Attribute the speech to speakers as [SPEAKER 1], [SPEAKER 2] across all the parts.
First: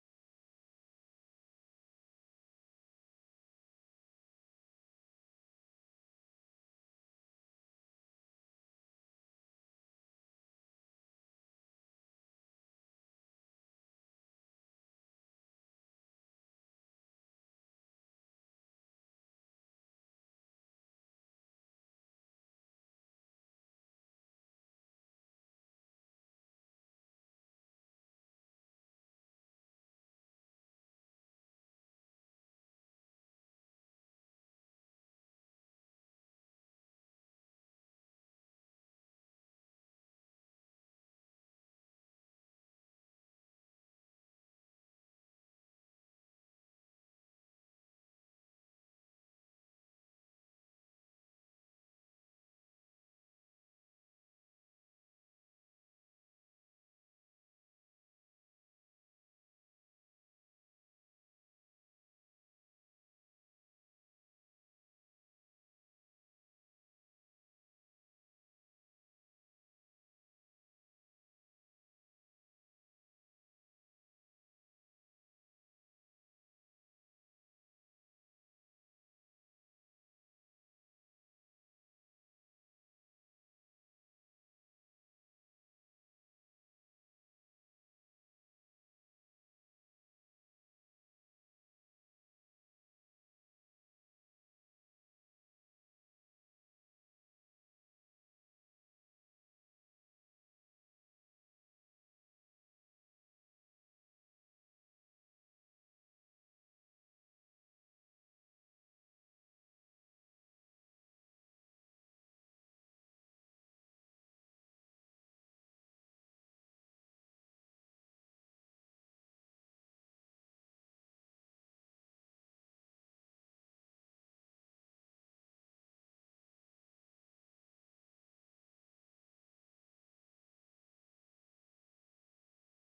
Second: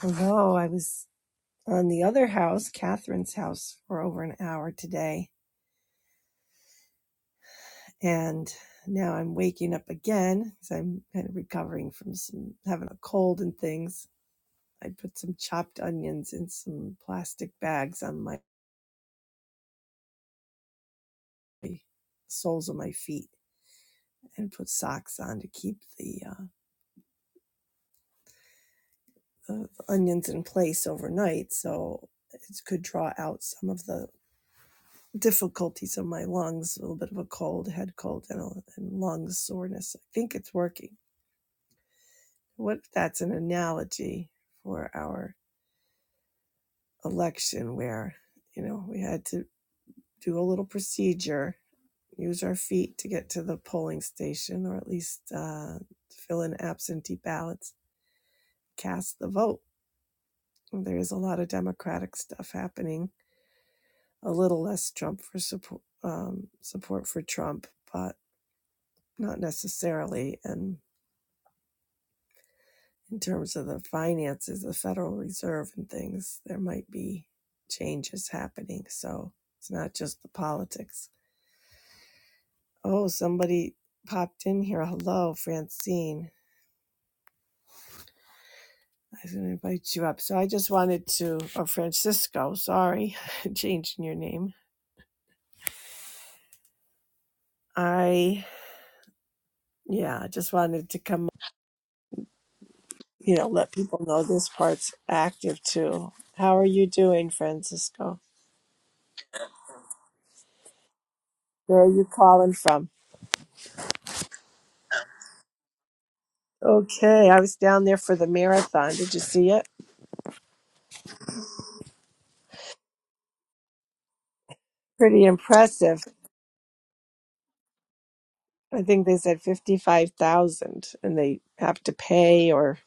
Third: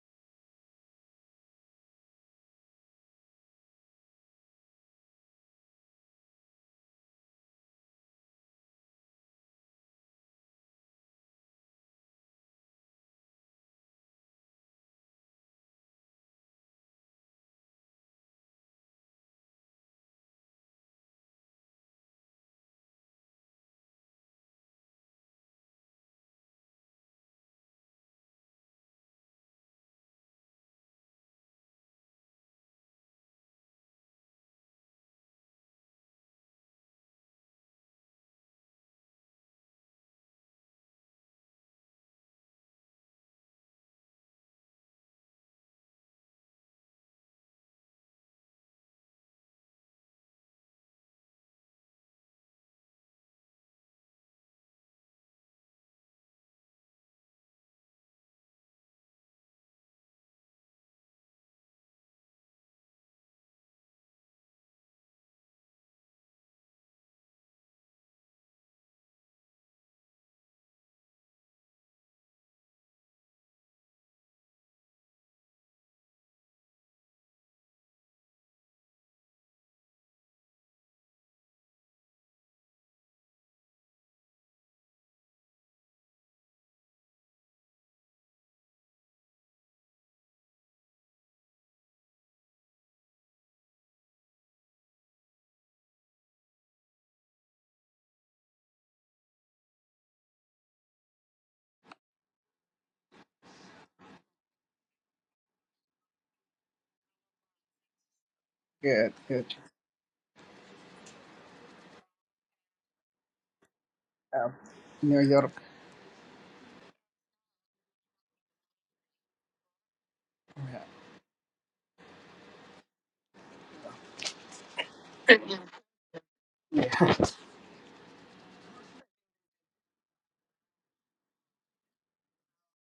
[SPEAKER 1] Hello, I was on the other house, Catherine's house, for over an hour today. And now I'm waking up again because I'm kind of recovering from some having a cold and things. I put some chopped onions in some plastic bags on my soles of my feet and put socks on to keep the, uh, the onions in place overnight so it could draw out some of the difficulties of my lungs, a little bit of a cold, head cold, and, a, and lung soreness. I think it's working. What if that's an analogy for our election where, you know, we had to do a little procedure, use our feet to get to the polling station or at least uh, fill in absentee ballots, cast the vote? There is a lot of Democratic stuff happening, a little less Trump for support, um, support for Trump, but not necessarily. And in terms of the finances, the Federal Reserve and things, there might be changes happening. So it's not just the politics. Oh, somebody popped in here. Hello, Francine. I didn't invite you up. So I just wanted to, or Francisco, sorry, changing your name. I, yeah, I just wanted to come, you know, let people know this part's active too. How are you doing, Francisco?
[SPEAKER 2] Good, good.
[SPEAKER 1] Where are you calling from?
[SPEAKER 2] Um, New York.
[SPEAKER 1] Okay, I was down there for the marathon. Did you see it?
[SPEAKER 2] Yeah.
[SPEAKER 1] Pretty impressive. I think they said 55,000 and they have to pay or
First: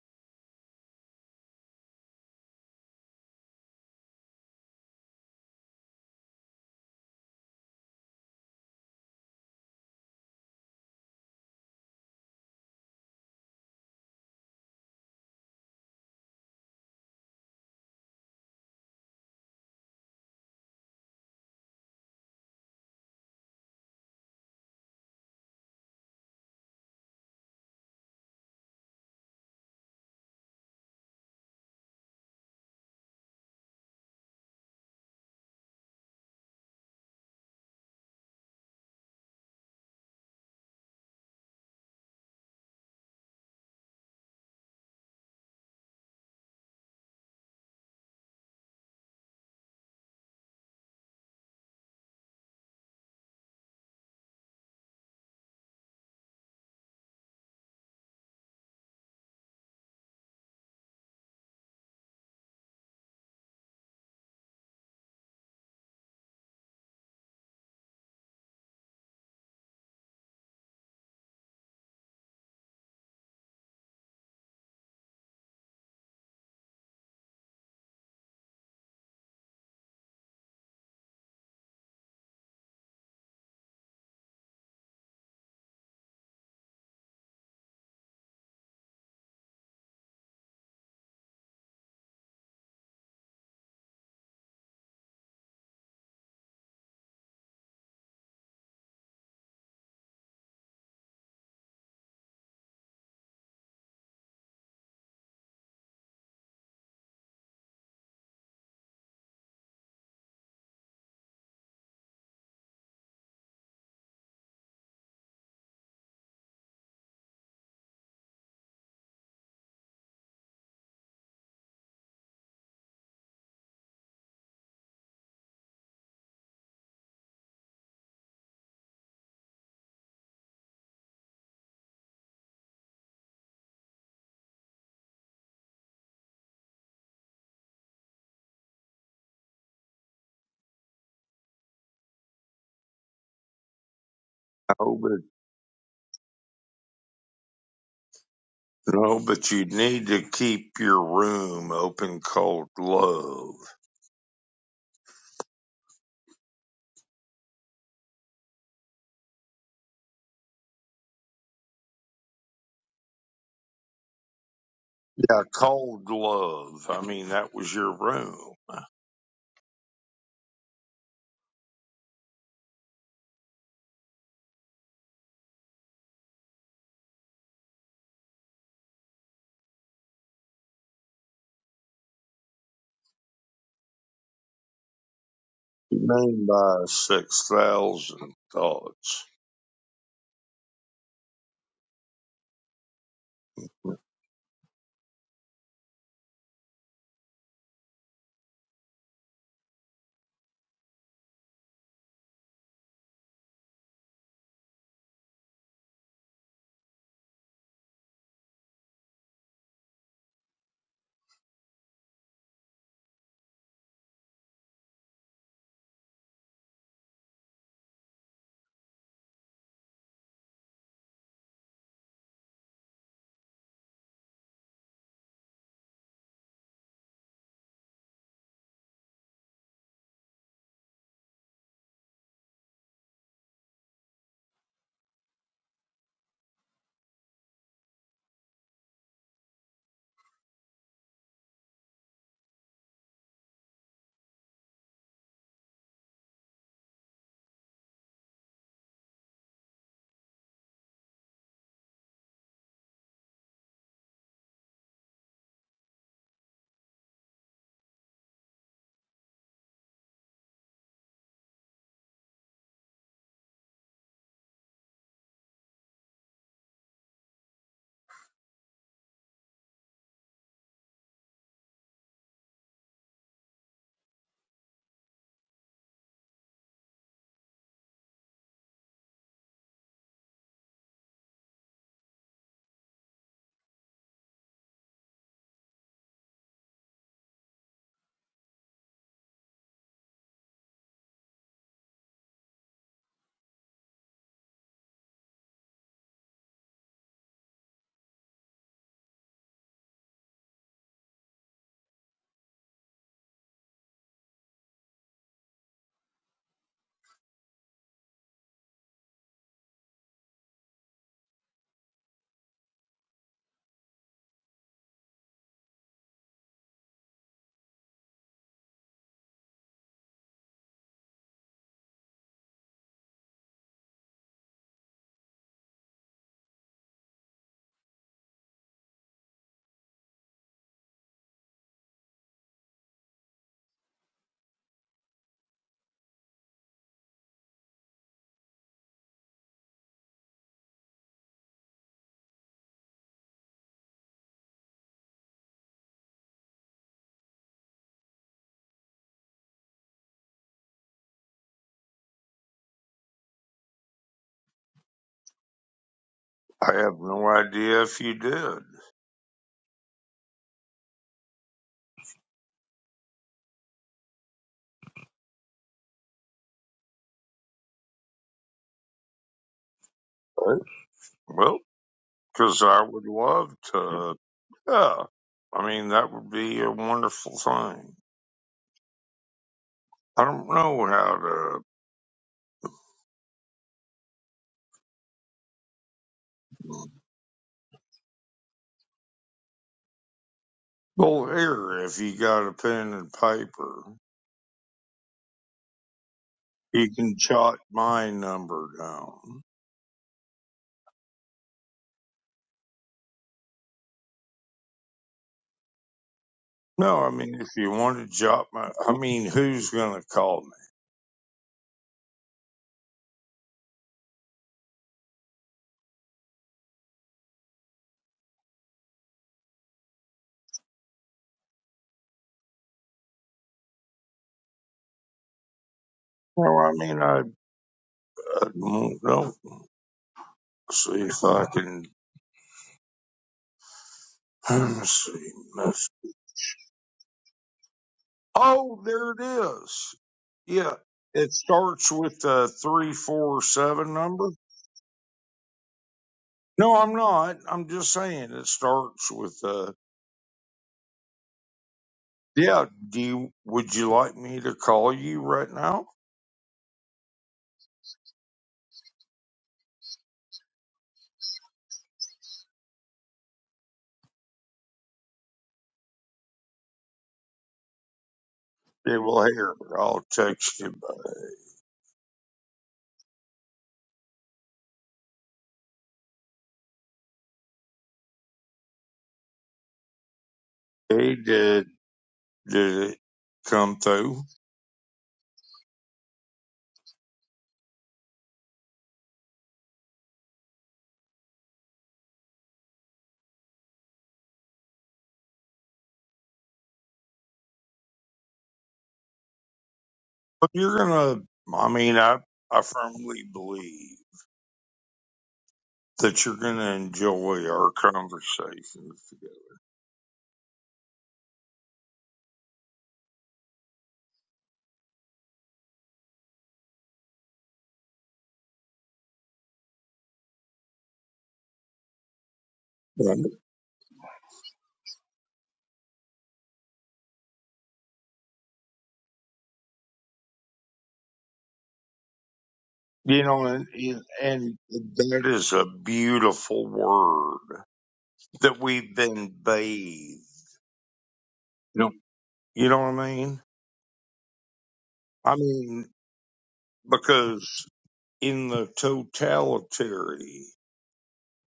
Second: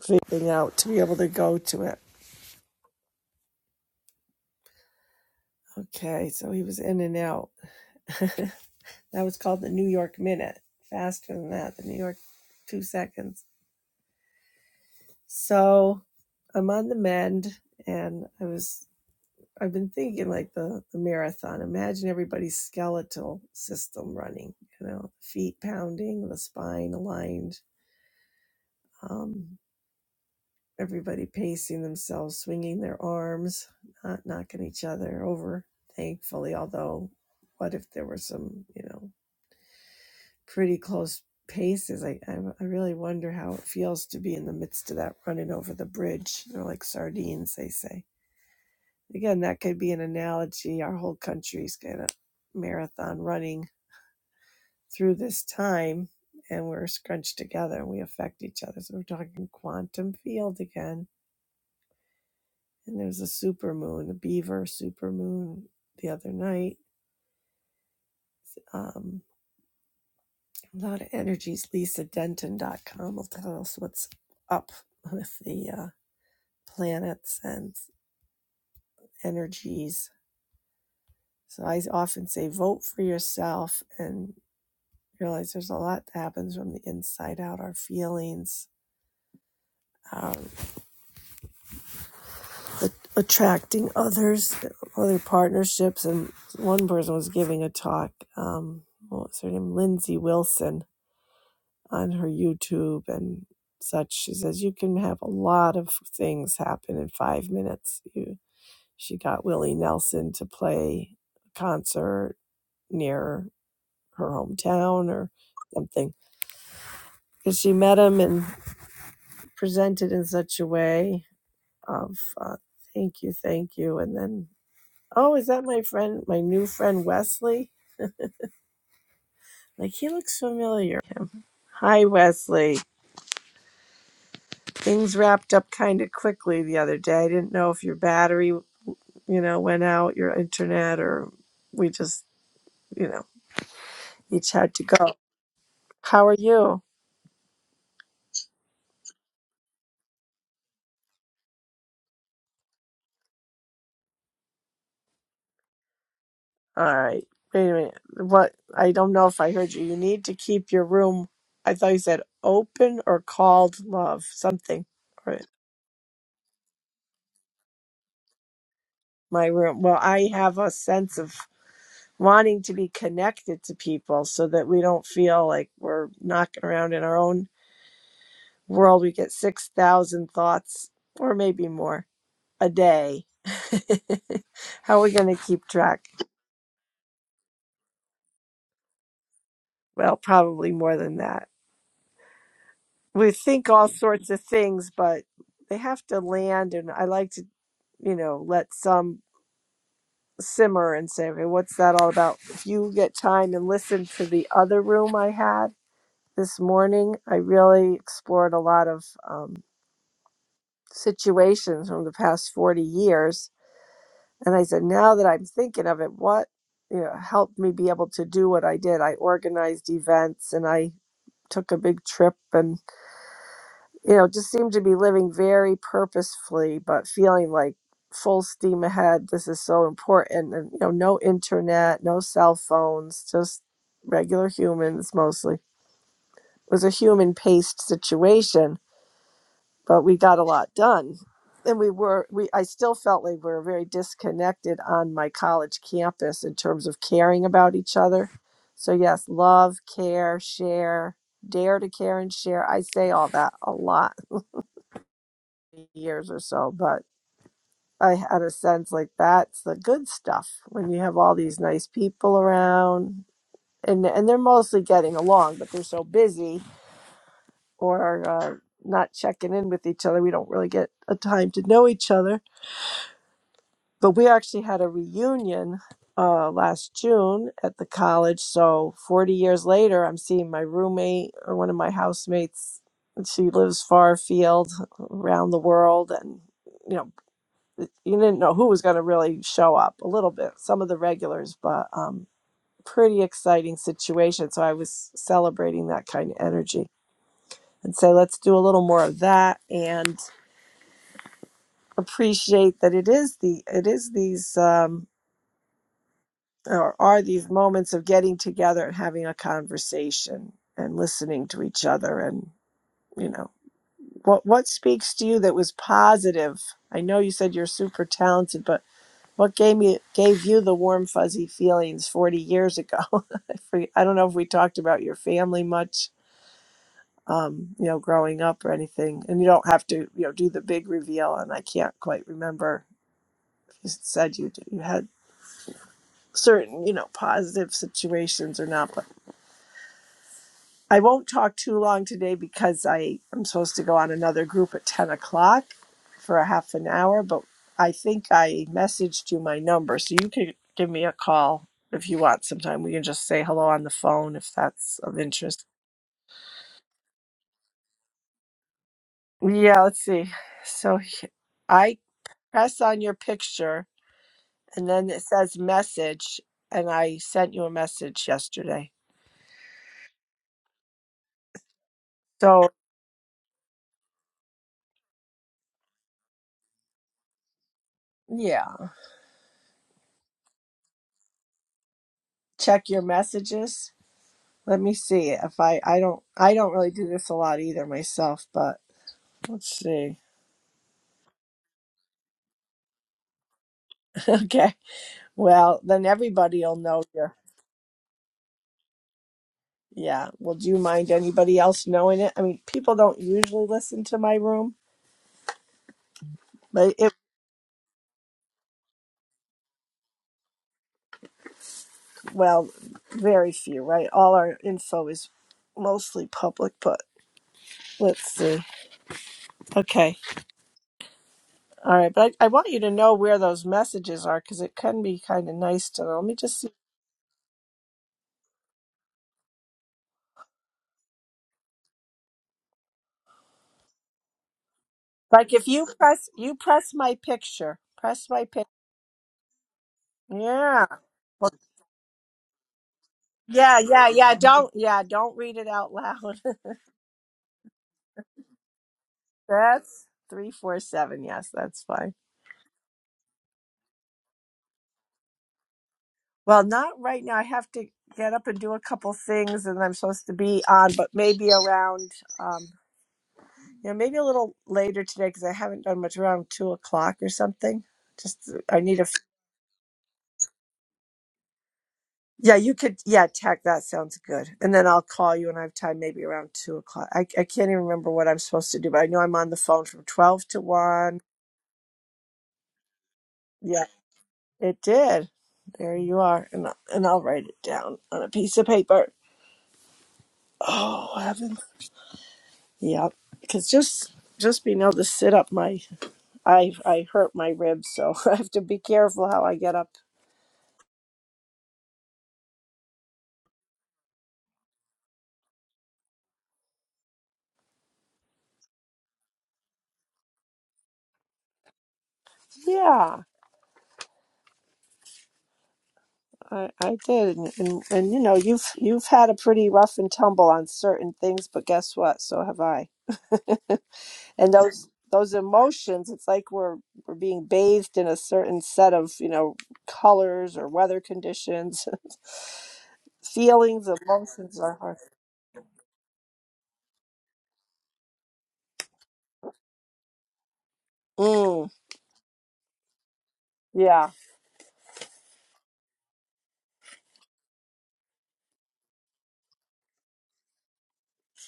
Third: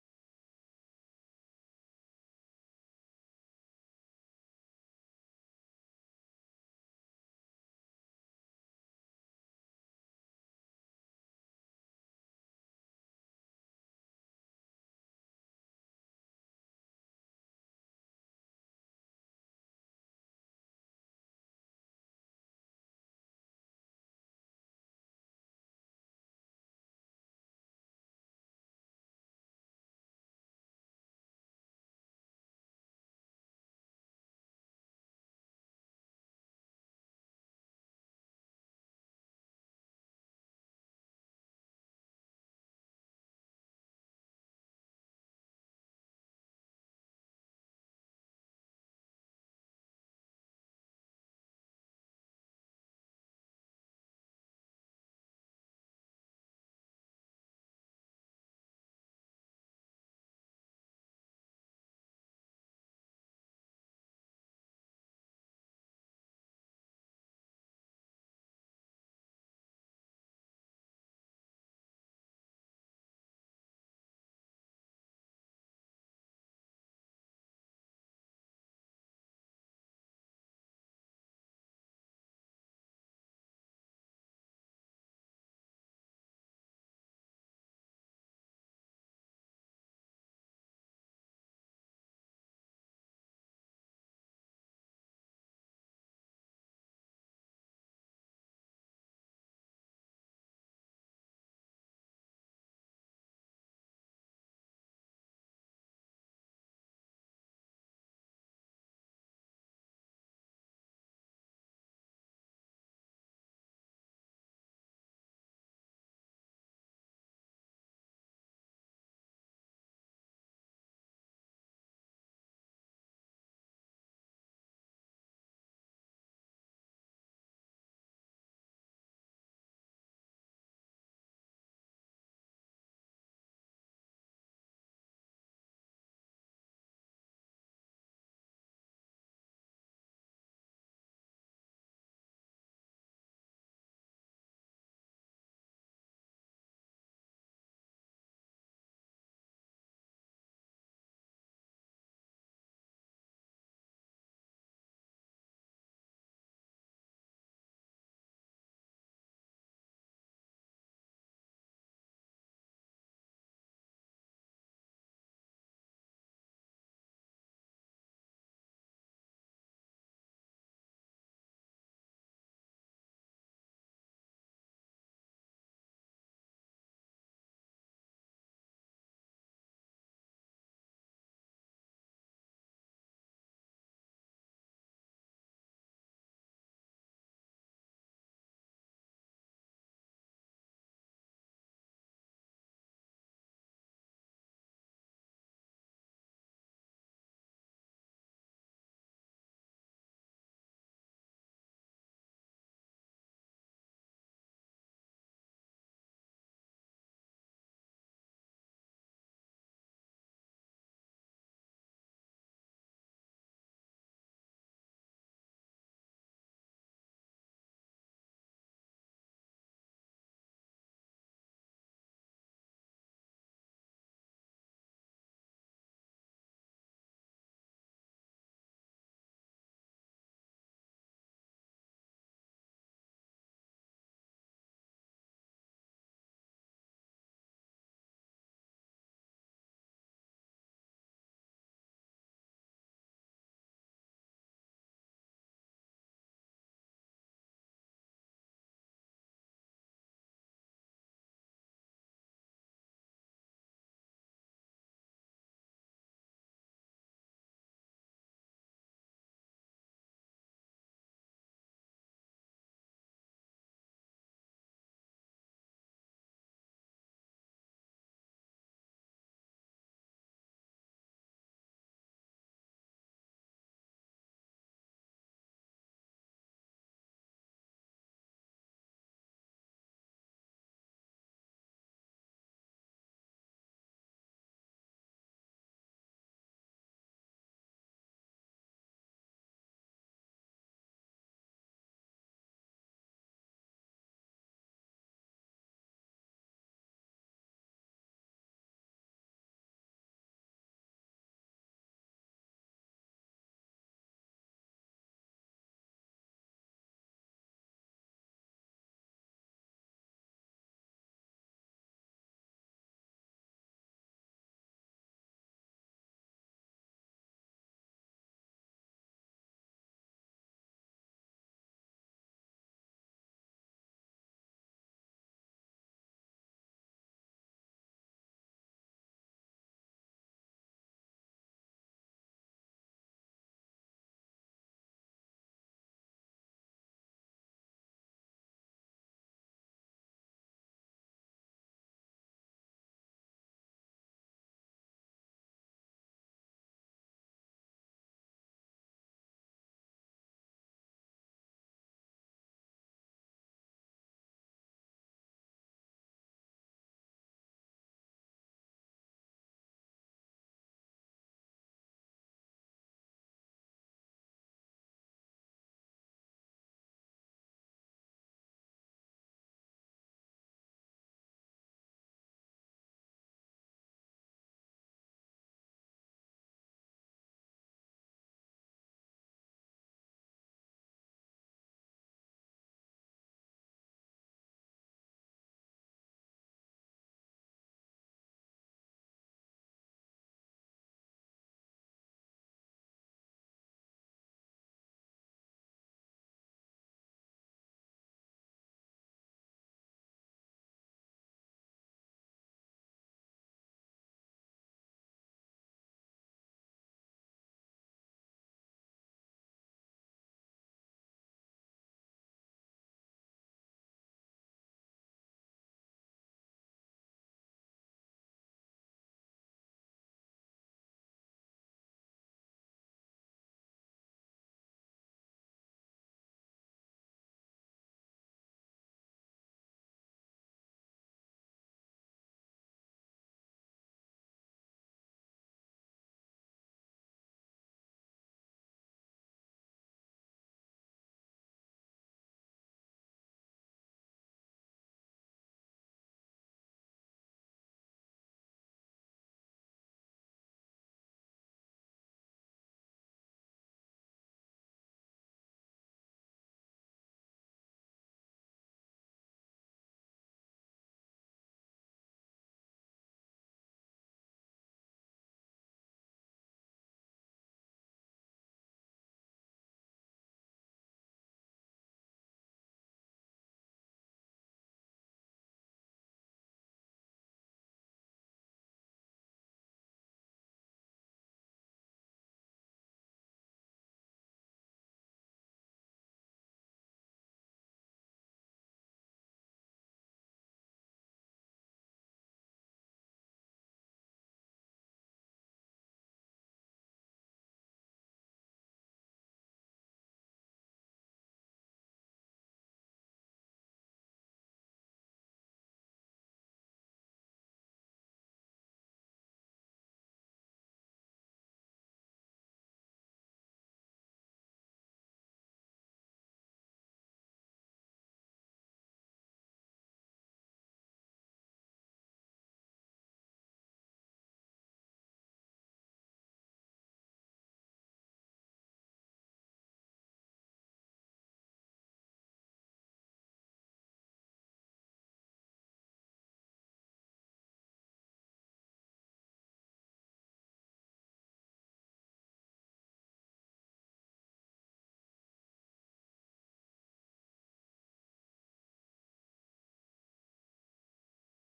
[SPEAKER 1] something out to be able to go to it. Okay, so he was in and out. that was called the New York Minute. Faster than that, the New York two seconds. So I'm on the mend and I was I've been thinking like the the marathon. Imagine everybody's skeletal system running. You know, feet pounding, the spine aligned. Um, everybody pacing themselves, swinging their arms, not knocking each other over. Thankfully, although, what if there were some you know pretty close paces? I I, I really wonder how it feels to be in the midst of that running over the bridge. They're like sardines, they say. Again, that could be an analogy. Our whole country's got a marathon running through this time, and we're scrunched together and we affect each other. So we're talking quantum field again. And there's a supermoon, a beaver supermoon the other night. Um, a lot of energies. Lisa Denton dot com will tell us what's up with the uh, planets and energies. So I often say vote for yourself and. realize there's a lot that happens from the inside out our feelings um, a- attracting others other partnerships and one person was giving a talk um, what was her name lindsay wilson on her youtube and such she says you can have a lot of things happen in five minutes you, she got willie nelson to play a concert near her hometown or something because she met him and presented in such a way of uh, thank you, thank you. And then, oh, is that my friend, my new friend Wesley? Like, he looks familiar. Hi, Wesley. Things wrapped up kind of quickly the other day. I didn't know if your battery, you know, went out, your internet, or we just, you know, each had to
[SPEAKER 3] Oh,
[SPEAKER 1] go.
[SPEAKER 3] but
[SPEAKER 1] How are you?
[SPEAKER 3] oh, but you need to keep your room open cold love.
[SPEAKER 1] All right. Wait a minute. What? I don't know if I heard you. You need to keep your room. I thought you said open or called love, something. Or
[SPEAKER 3] Yeah, cold love. I mean, that was your room.
[SPEAKER 1] my room. Well, I have a sense of wanting to be connected to people so that we don't feel like we're knocking around in our own world. We get 6,000 thoughts or maybe more a day. How are we going to keep
[SPEAKER 3] You
[SPEAKER 1] track?
[SPEAKER 3] mean by six thousand thoughts?
[SPEAKER 1] Well, probably more than that. We think all sorts of things, but they have to land. And I like to, you know, let some simmer and say, okay, what's that all about? If you get time and listen to the other room I had, this morning. I really explored a lot of um, situations from the past 40 years. And I said, now that I'm thinking of it, what you know, helped me be able to do what I did? I organized events and I took a big trip and, you know, just seemed to be living very purposefully, but feeling like full steam ahead. This is so important. And, you know, no internet, no cell phones, just regular humans mostly. It was a human paced situation but we got a lot done and we were we i still felt like we were very disconnected on my college campus in terms of caring about each other so yes love care share dare to care and share i say all that a lot in years or so but i had a sense like that's the good stuff when you have all these nice people around and and they're mostly getting along but they're so busy or uh, not checking in with each other we don't really get a time to know each other but we actually had a reunion uh, last June at the college. So 40 years later, I'm seeing my roommate or one of my housemates. and She lives far afield, around the world, and you know, you didn't know who was going to really show up. A little bit, some of the regulars, but um, pretty exciting situation. So I was celebrating that kind of energy and say, let's do a little more of that and appreciate that it is the it is these. Um, or are these moments of getting together and having a conversation and listening to each other and you know what what speaks to you that was positive i know you said you're super talented but what gave me gave you the warm fuzzy feelings 40 years ago I forget- I don't know if we talked about your family much um, you know growing up or anything and you don't have to you know do the big reveal and i can't quite remember if you said you you had certain you know positive situations or not but. I won't talk too long today because I am supposed to go on another group at 10 o'clock for a half an hour, but I think I messaged you my number, so you can give me a call if you want sometime. We can just say hello on the phone if that's of interest.
[SPEAKER 3] I have no idea if you did.
[SPEAKER 1] Yeah, let's see. So he- I press on your picture and then it says message, and I sent you a message yesterday.
[SPEAKER 3] Well, because
[SPEAKER 1] So,
[SPEAKER 3] I would love to. Yeah, I mean that would be a wonderful thing.
[SPEAKER 1] yeah,
[SPEAKER 3] I don't know how to.
[SPEAKER 1] check your messages. Let me see if I I don't I don't really do this a lot either myself, but let's see.
[SPEAKER 3] Well, here, if you got a pen and paper.
[SPEAKER 1] okay. Well, then everybody'll
[SPEAKER 3] You
[SPEAKER 1] know
[SPEAKER 3] can
[SPEAKER 1] your
[SPEAKER 3] jot my number down.
[SPEAKER 1] yeah. Well, do you mind anybody else knowing it? I mean, people don't usually listen to my room, but
[SPEAKER 3] No, I
[SPEAKER 1] it
[SPEAKER 3] mean, if you want to jot my, I mean, who's going to call
[SPEAKER 1] well, very few, right? All our info is mostly public, but let's see. Okay. All right, but I, I want you to know where those messages are because it can be kind of nice to know. Let me
[SPEAKER 3] me? No,
[SPEAKER 1] just see.
[SPEAKER 3] I mean, I, I don't know. See if I can, let me see.
[SPEAKER 1] Like if you
[SPEAKER 3] This.
[SPEAKER 1] press you press my picture, press my picture.
[SPEAKER 3] Oh, there it is. Yeah.
[SPEAKER 1] Yeah.
[SPEAKER 3] It
[SPEAKER 1] Well,
[SPEAKER 3] starts with the
[SPEAKER 1] yeah,
[SPEAKER 3] 347
[SPEAKER 1] yeah,
[SPEAKER 3] number.
[SPEAKER 1] yeah. Don't yeah, don't read it out loud.
[SPEAKER 3] No, I'm not. I'm just saying it starts with, uh,
[SPEAKER 1] that's three four seven. Yes, that's fine.
[SPEAKER 3] yeah. Do you, would you like me to call you right now?
[SPEAKER 1] Well, not right now. I have to get up and do a couple things, and I'm supposed to be on, but maybe around um, you know, maybe a little later today because I haven't done much around two o'clock or something. Just uh, I
[SPEAKER 3] Yeah,
[SPEAKER 1] need a f-
[SPEAKER 3] well, here, I'll text you back.
[SPEAKER 1] yeah. You could yeah, tech. That sounds good. And then I'll call you when I have time, maybe around two o'clock. I I can't even remember what I'm supposed to do, but I know I'm on the phone from twelve to
[SPEAKER 3] Hey,
[SPEAKER 1] one.
[SPEAKER 3] did. did it
[SPEAKER 1] Yeah.
[SPEAKER 3] come through?
[SPEAKER 1] It did. There you are. And, and I'll write it down on a piece of paper. Oh, heavens. Yep. Because just just being able to sit up my I I hurt my ribs, so I have to be careful how I get up.
[SPEAKER 3] But you're gonna, I mean, I, I firmly believe that you're gonna enjoy our conversations.
[SPEAKER 1] Yeah, I, I did, and, and and you know you've you've had a pretty rough and tumble on certain things, but guess what? So have I.
[SPEAKER 3] together.
[SPEAKER 1] and those those emotions it's like we're we're being bathed in a certain set of you know colors or weather conditions
[SPEAKER 3] You know, and,
[SPEAKER 1] feelings
[SPEAKER 3] and and
[SPEAKER 1] emotions are hard
[SPEAKER 3] that is a beautiful word that we've been bathed.
[SPEAKER 1] mm,
[SPEAKER 3] You know, you know what I mean?
[SPEAKER 1] yeah
[SPEAKER 3] I mean, because in the totality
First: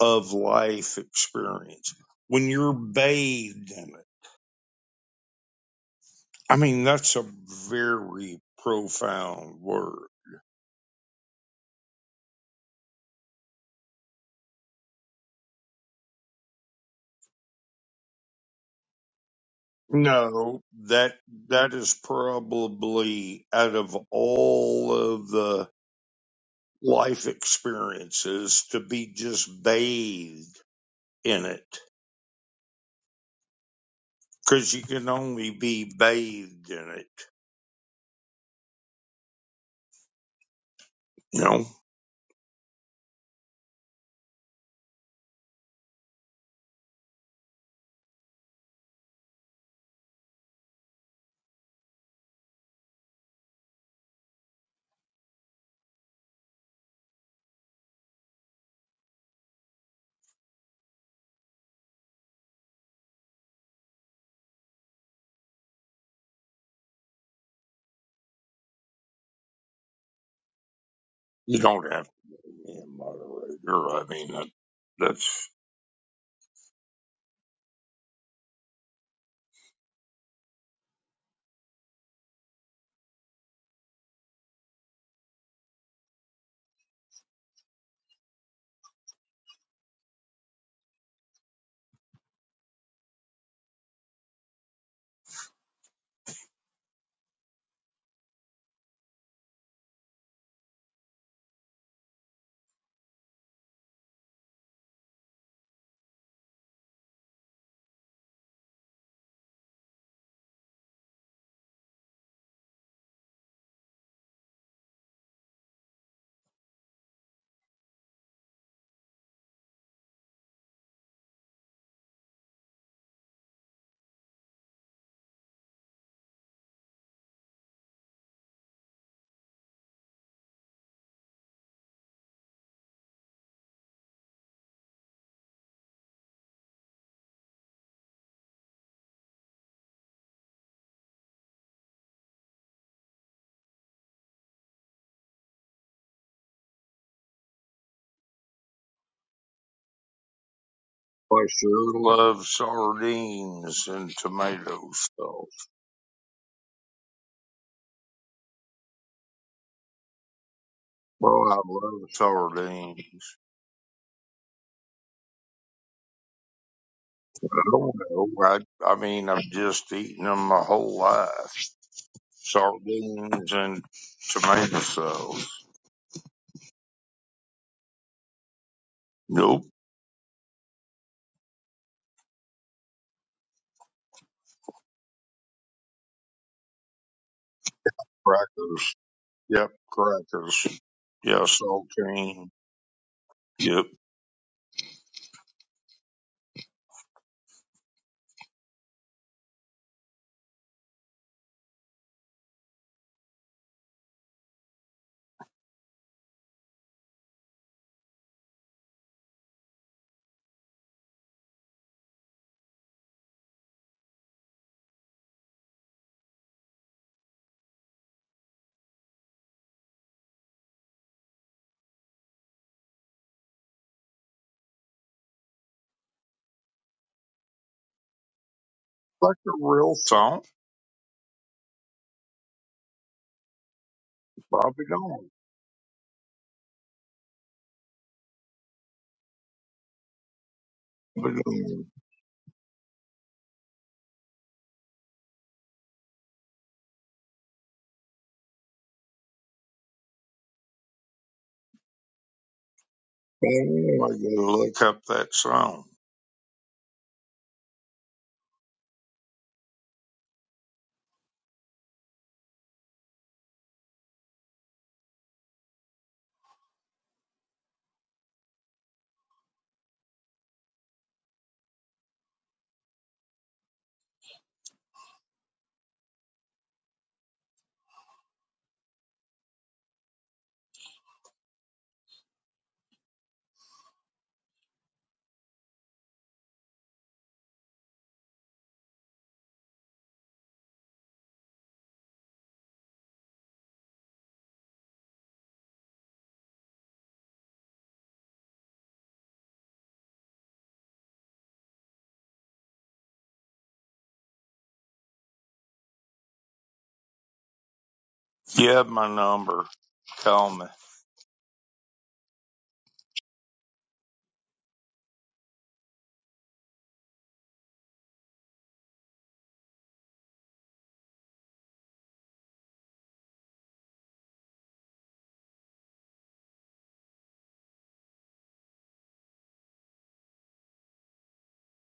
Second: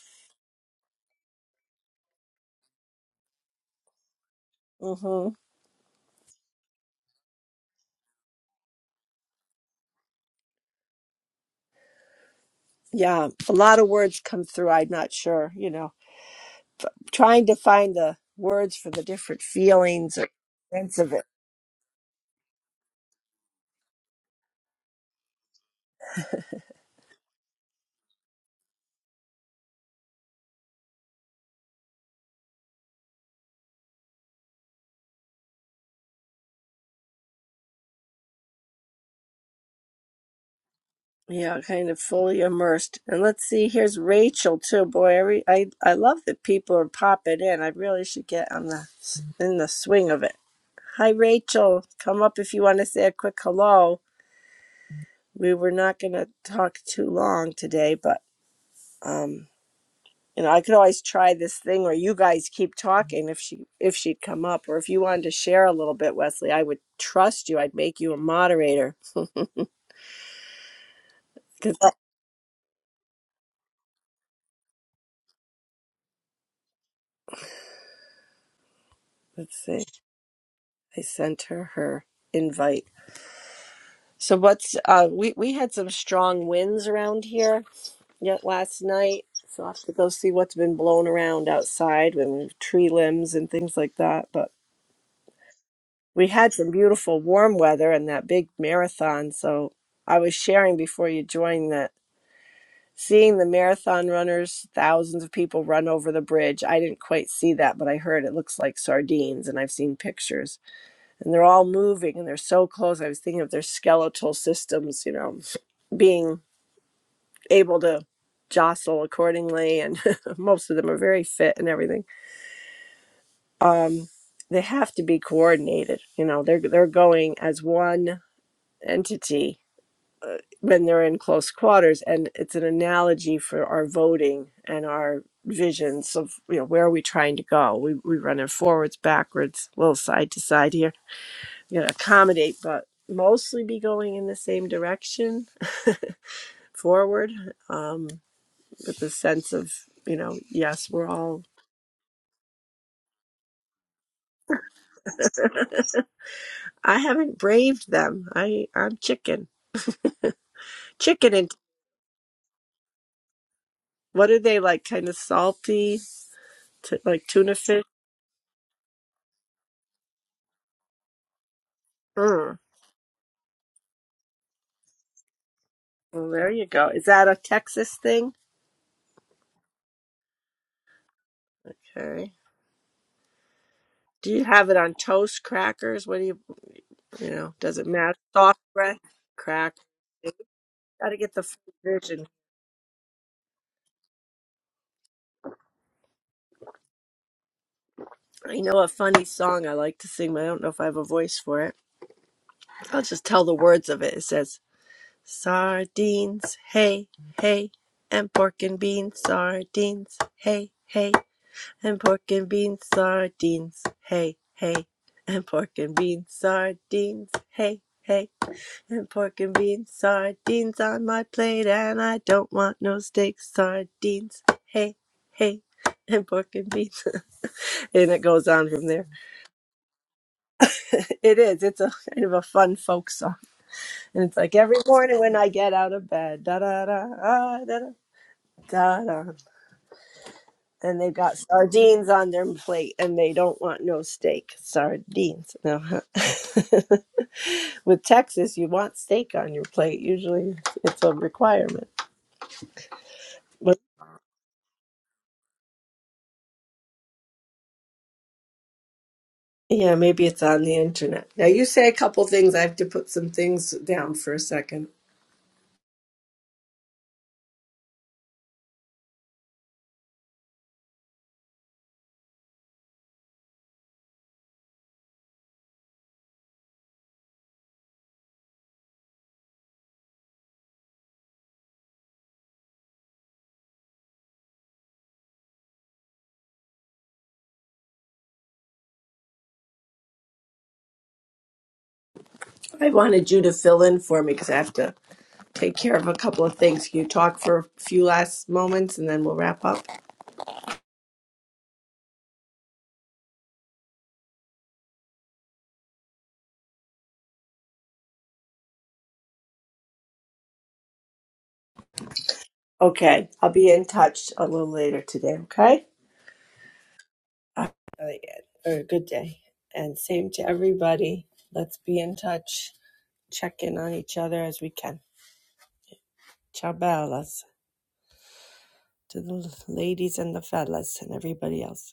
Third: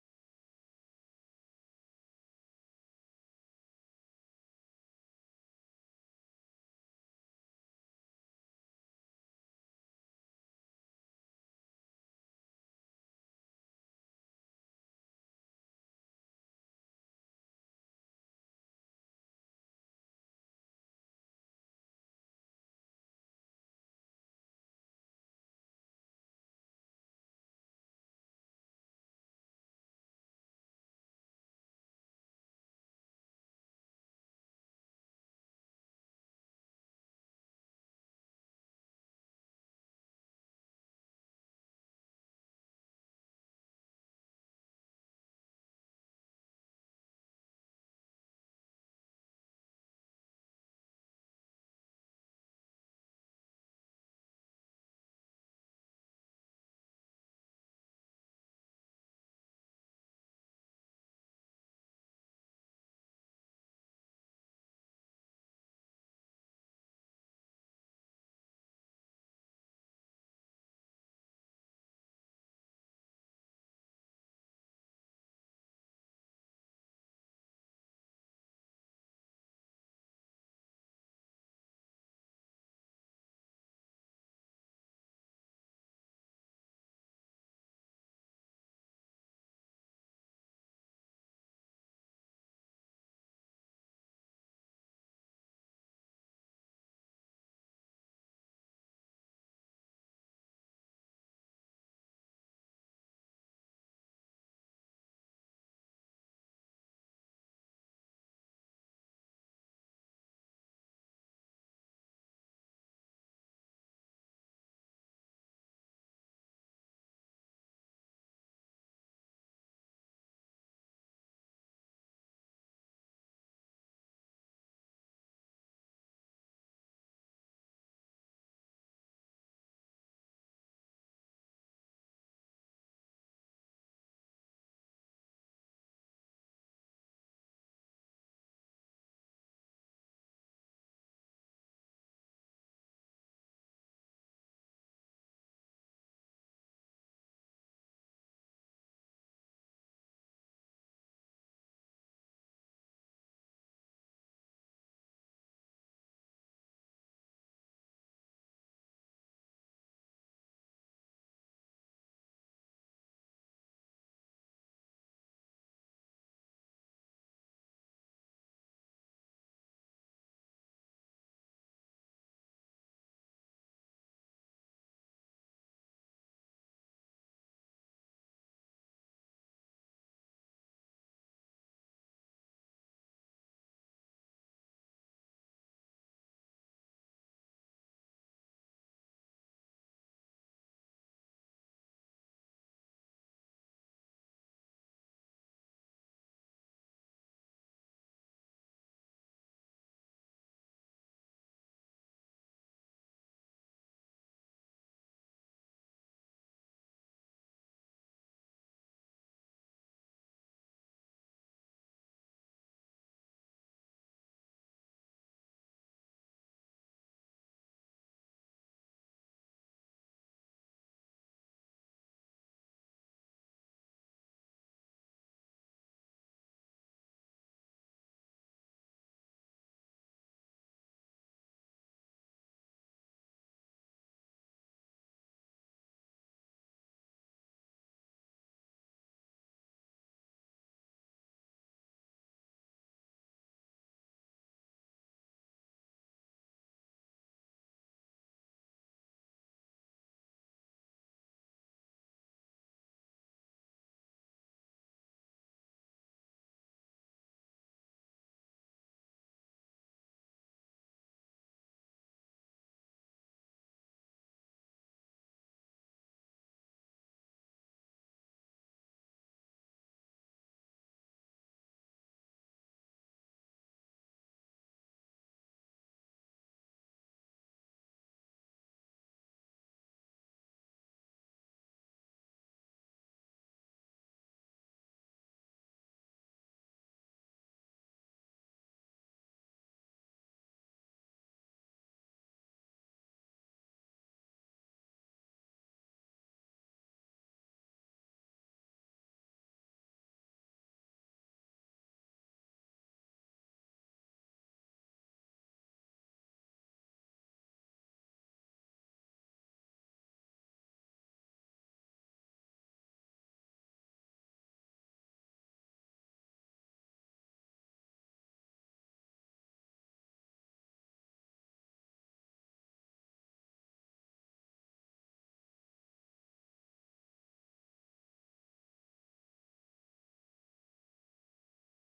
[SPEAKER 3] of life experience, when you're bathed in it.
[SPEAKER 1] hmm
[SPEAKER 3] I mean, that's a very profound word.
[SPEAKER 1] yeah a lot of words come through i'm not sure you know trying to find the words for the different feelings or
[SPEAKER 3] No,
[SPEAKER 1] sense of
[SPEAKER 3] that
[SPEAKER 1] it
[SPEAKER 3] that is probably out of all of the life experiences to be just bathed in it because you can only be bathed in it. You
[SPEAKER 1] Yeah,
[SPEAKER 3] know,
[SPEAKER 1] kind of fully immersed. And let's see, here's Rachel too. Boy, every I I love that people are popping in. I really should get on the in the swing of it. Hi, Rachel. Come up if you want to say a quick hello. We were not going to talk too long today, but um, you know, I could always try this thing where you guys keep talking if she if she'd come up, or if you wanted to share a little bit, Wesley. I would trust you. I'd make you a moderator.
[SPEAKER 3] you
[SPEAKER 1] 'Cause
[SPEAKER 3] don't
[SPEAKER 1] I-
[SPEAKER 3] have to be a moderator. I mean, that, that's
[SPEAKER 1] Let's see. I sent her her invite. So what's uh we we had some strong winds around here yet last night. So I have to go see what's been blown around outside with tree limbs and things like that. But we had some beautiful warm weather and that big marathon. So I was sharing before you joined that seeing the marathon runners, thousands of people run over the bridge. I didn't quite see that, but I heard it looks like sardines and I've seen pictures. And they're all moving and they're so close. I was thinking of their skeletal systems, you know, being able to jostle accordingly and most of them are very fit and everything um they have to be coordinated you know they're they're going as one entity when they're in close quarters and it's an analogy for our voting and our visions of you know where are we trying to go we we run it forwards backwards a little side to side here you know accommodate but mostly be going in the same direction forward Um, with the sense of you know yes we're all
[SPEAKER 3] I sure love sardines and tomato sauce.
[SPEAKER 1] i haven't braved them i i'm chicken chicken and
[SPEAKER 3] Well, I love sardines.
[SPEAKER 1] what are they like kind of salty t- like tuna fish
[SPEAKER 3] Oh, no, I, I mean, I've just eaten them my whole life.
[SPEAKER 1] mm.
[SPEAKER 3] Sardines and tomato sauce.
[SPEAKER 1] well there you go is that a texas thing
[SPEAKER 3] Nope.
[SPEAKER 1] okay do you have it on toast crackers what do you you know does it matter soft
[SPEAKER 3] Crackers.
[SPEAKER 1] bread
[SPEAKER 3] Yep.
[SPEAKER 1] crack You
[SPEAKER 3] Crackers.
[SPEAKER 1] gotta get the
[SPEAKER 3] Yeah.
[SPEAKER 1] full vision
[SPEAKER 3] Saltine. Yep.
[SPEAKER 1] i know a funny song i like to sing but i don't know if i have a voice for it i'll just tell the words of it it says Sardines, hey, hey, and pork and beans, sardines, hey, hey, and pork and beans, sardines, hey, hey, and pork and beans, sardines, hey, hey, and pork and beans, sardines on my plate, and I don't want no steaks, sardines, hey, hey, and pork and beans. and it goes on from there.
[SPEAKER 3] Like a real song.
[SPEAKER 1] it is, it's a kind of a fun folk song. And it's like every
[SPEAKER 3] Bobby
[SPEAKER 1] morning
[SPEAKER 3] Dawn.
[SPEAKER 1] when I get out of bed, da da da ah, da da da da. And they've got
[SPEAKER 3] Bobby Dawn.
[SPEAKER 1] sardines on their plate, and they don't want no steak. Sardines. No. With Texas, you want steak on your plate. Usually, it's a requirement. But
[SPEAKER 3] Oh, I gotta look up that song.
[SPEAKER 1] yeah, maybe it's on the internet. Now you say a couple things. I have to put some things down for a second. I wanted you to fill in for me because I have to take care of a couple of things. Can you talk for a few last moments, and then we'll wrap up?
[SPEAKER 3] You have my number. Call me.
[SPEAKER 1] Okay. I'll be in touch a little later today, okay? Uh, Really good. Or a good day. And same to everybody. Let's be in touch. Check in on each other as we can. Ciao bellas to the ladies and the fellas and everybody else.